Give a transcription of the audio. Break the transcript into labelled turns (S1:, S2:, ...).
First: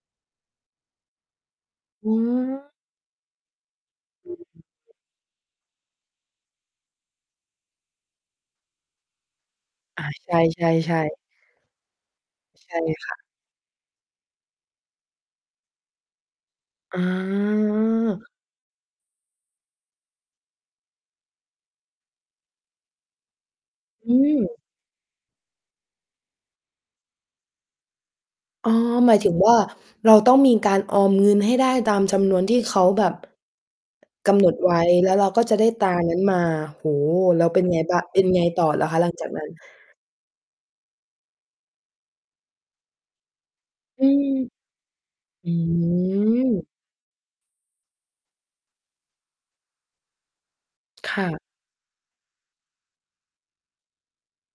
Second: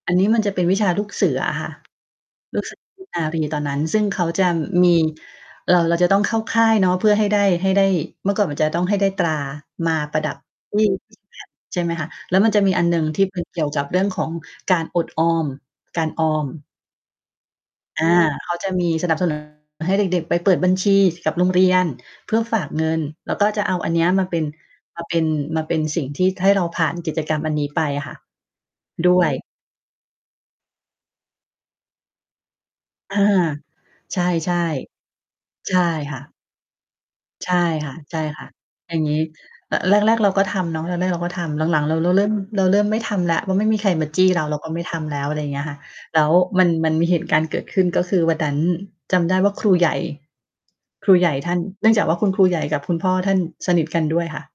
S1: อันนี้มันจะเป็นวิชาลูกเสืออะค่ะ
S2: อื
S1: ลูกเ
S2: ม
S1: สือเนตร นารีตอนนั้น ซึ่งเขา
S2: อื
S1: จะม
S2: อ
S1: ี เรา เราจะต้องเข้าค่ายเนาะ เพื่อให้ได้ ให้ได้ เมื่อก่อนมันจะต้องให้ได้ตรามา
S2: อา
S1: ประ
S2: ใ
S1: ด
S2: ช
S1: ับ ที่
S2: ่
S1: ค
S2: ๆ
S1: รื
S2: ๆ
S1: ่องแบบ ใช่ไหมคะ แล้วมันจะ
S2: ใช
S1: มี
S2: ่
S1: อันหนึ่ง
S2: ค่ะ
S1: ที่ เป็น เกี่ยวกับเรื่องของการอดออม การออม
S2: อ๋อ
S1: อา เขาจะมีสนับ สนุน ให้เด็ก ๆ ไปเปิดบัญชีกับโรงเรียนเพื่อฝากเงิน แล้วก็จะเอาอันเนี้ย
S2: อื
S1: มาเป็น
S2: ม
S1: มาเป็น มาเป็นสิ่งที่ให้เราผ่านกิจกรรมอันนี้ไปอะค่ะ
S2: อ๋อ
S1: ด
S2: หมาย
S1: ้ว
S2: ถึง
S1: ย
S2: ว่า เราต้องมีการออมเงินให้ได้ตามจำนวนที่เขาแบ
S1: อ
S2: บ
S1: า ใช่
S2: กำหนดไว้แล้วเราก็จะได้
S1: ๆ ใช่
S2: ตราน
S1: ค
S2: ั้
S1: ่
S2: น
S1: ะ
S2: มา โอ้โฮ! แล้
S1: ใ
S2: ว
S1: ช่
S2: เป็นไง
S1: ค
S2: บ้าง เป็นไง
S1: ่ะ
S2: ต่อล่ะ
S1: ๆ อย
S2: ค
S1: ่
S2: ะ
S1: าง
S2: หลั
S1: ง
S2: ง
S1: ี้
S2: จากนั้น?
S1: ระ แรก ๆ เราก็ทำเนาะ แรก ๆ เราก็ทำ หลัง ๆ เราเริ่ม เราเริ่มไม่ทำแล้ว ว่าไม่มีใคร
S2: อ
S1: ม
S2: ื
S1: าจี
S2: ม
S1: ้เรา เราก็ไม่ทำแล้ว อะไรอย
S2: อ
S1: ่
S2: ื
S1: างเงี้ยค่ะ แล้วมั
S2: ม
S1: น มันมีเหตุการณ์เกิดขึ้น ก็คือวันนั้นจำได้ว่าครูใหญ่ คร
S2: ค
S1: ูใ
S2: ่
S1: หญ
S2: ะ
S1: ่ท่าน เนื่องจากว่าคุณครูใหญ่กับคุณพ่อท่านสนิทกันด้วยค่ะ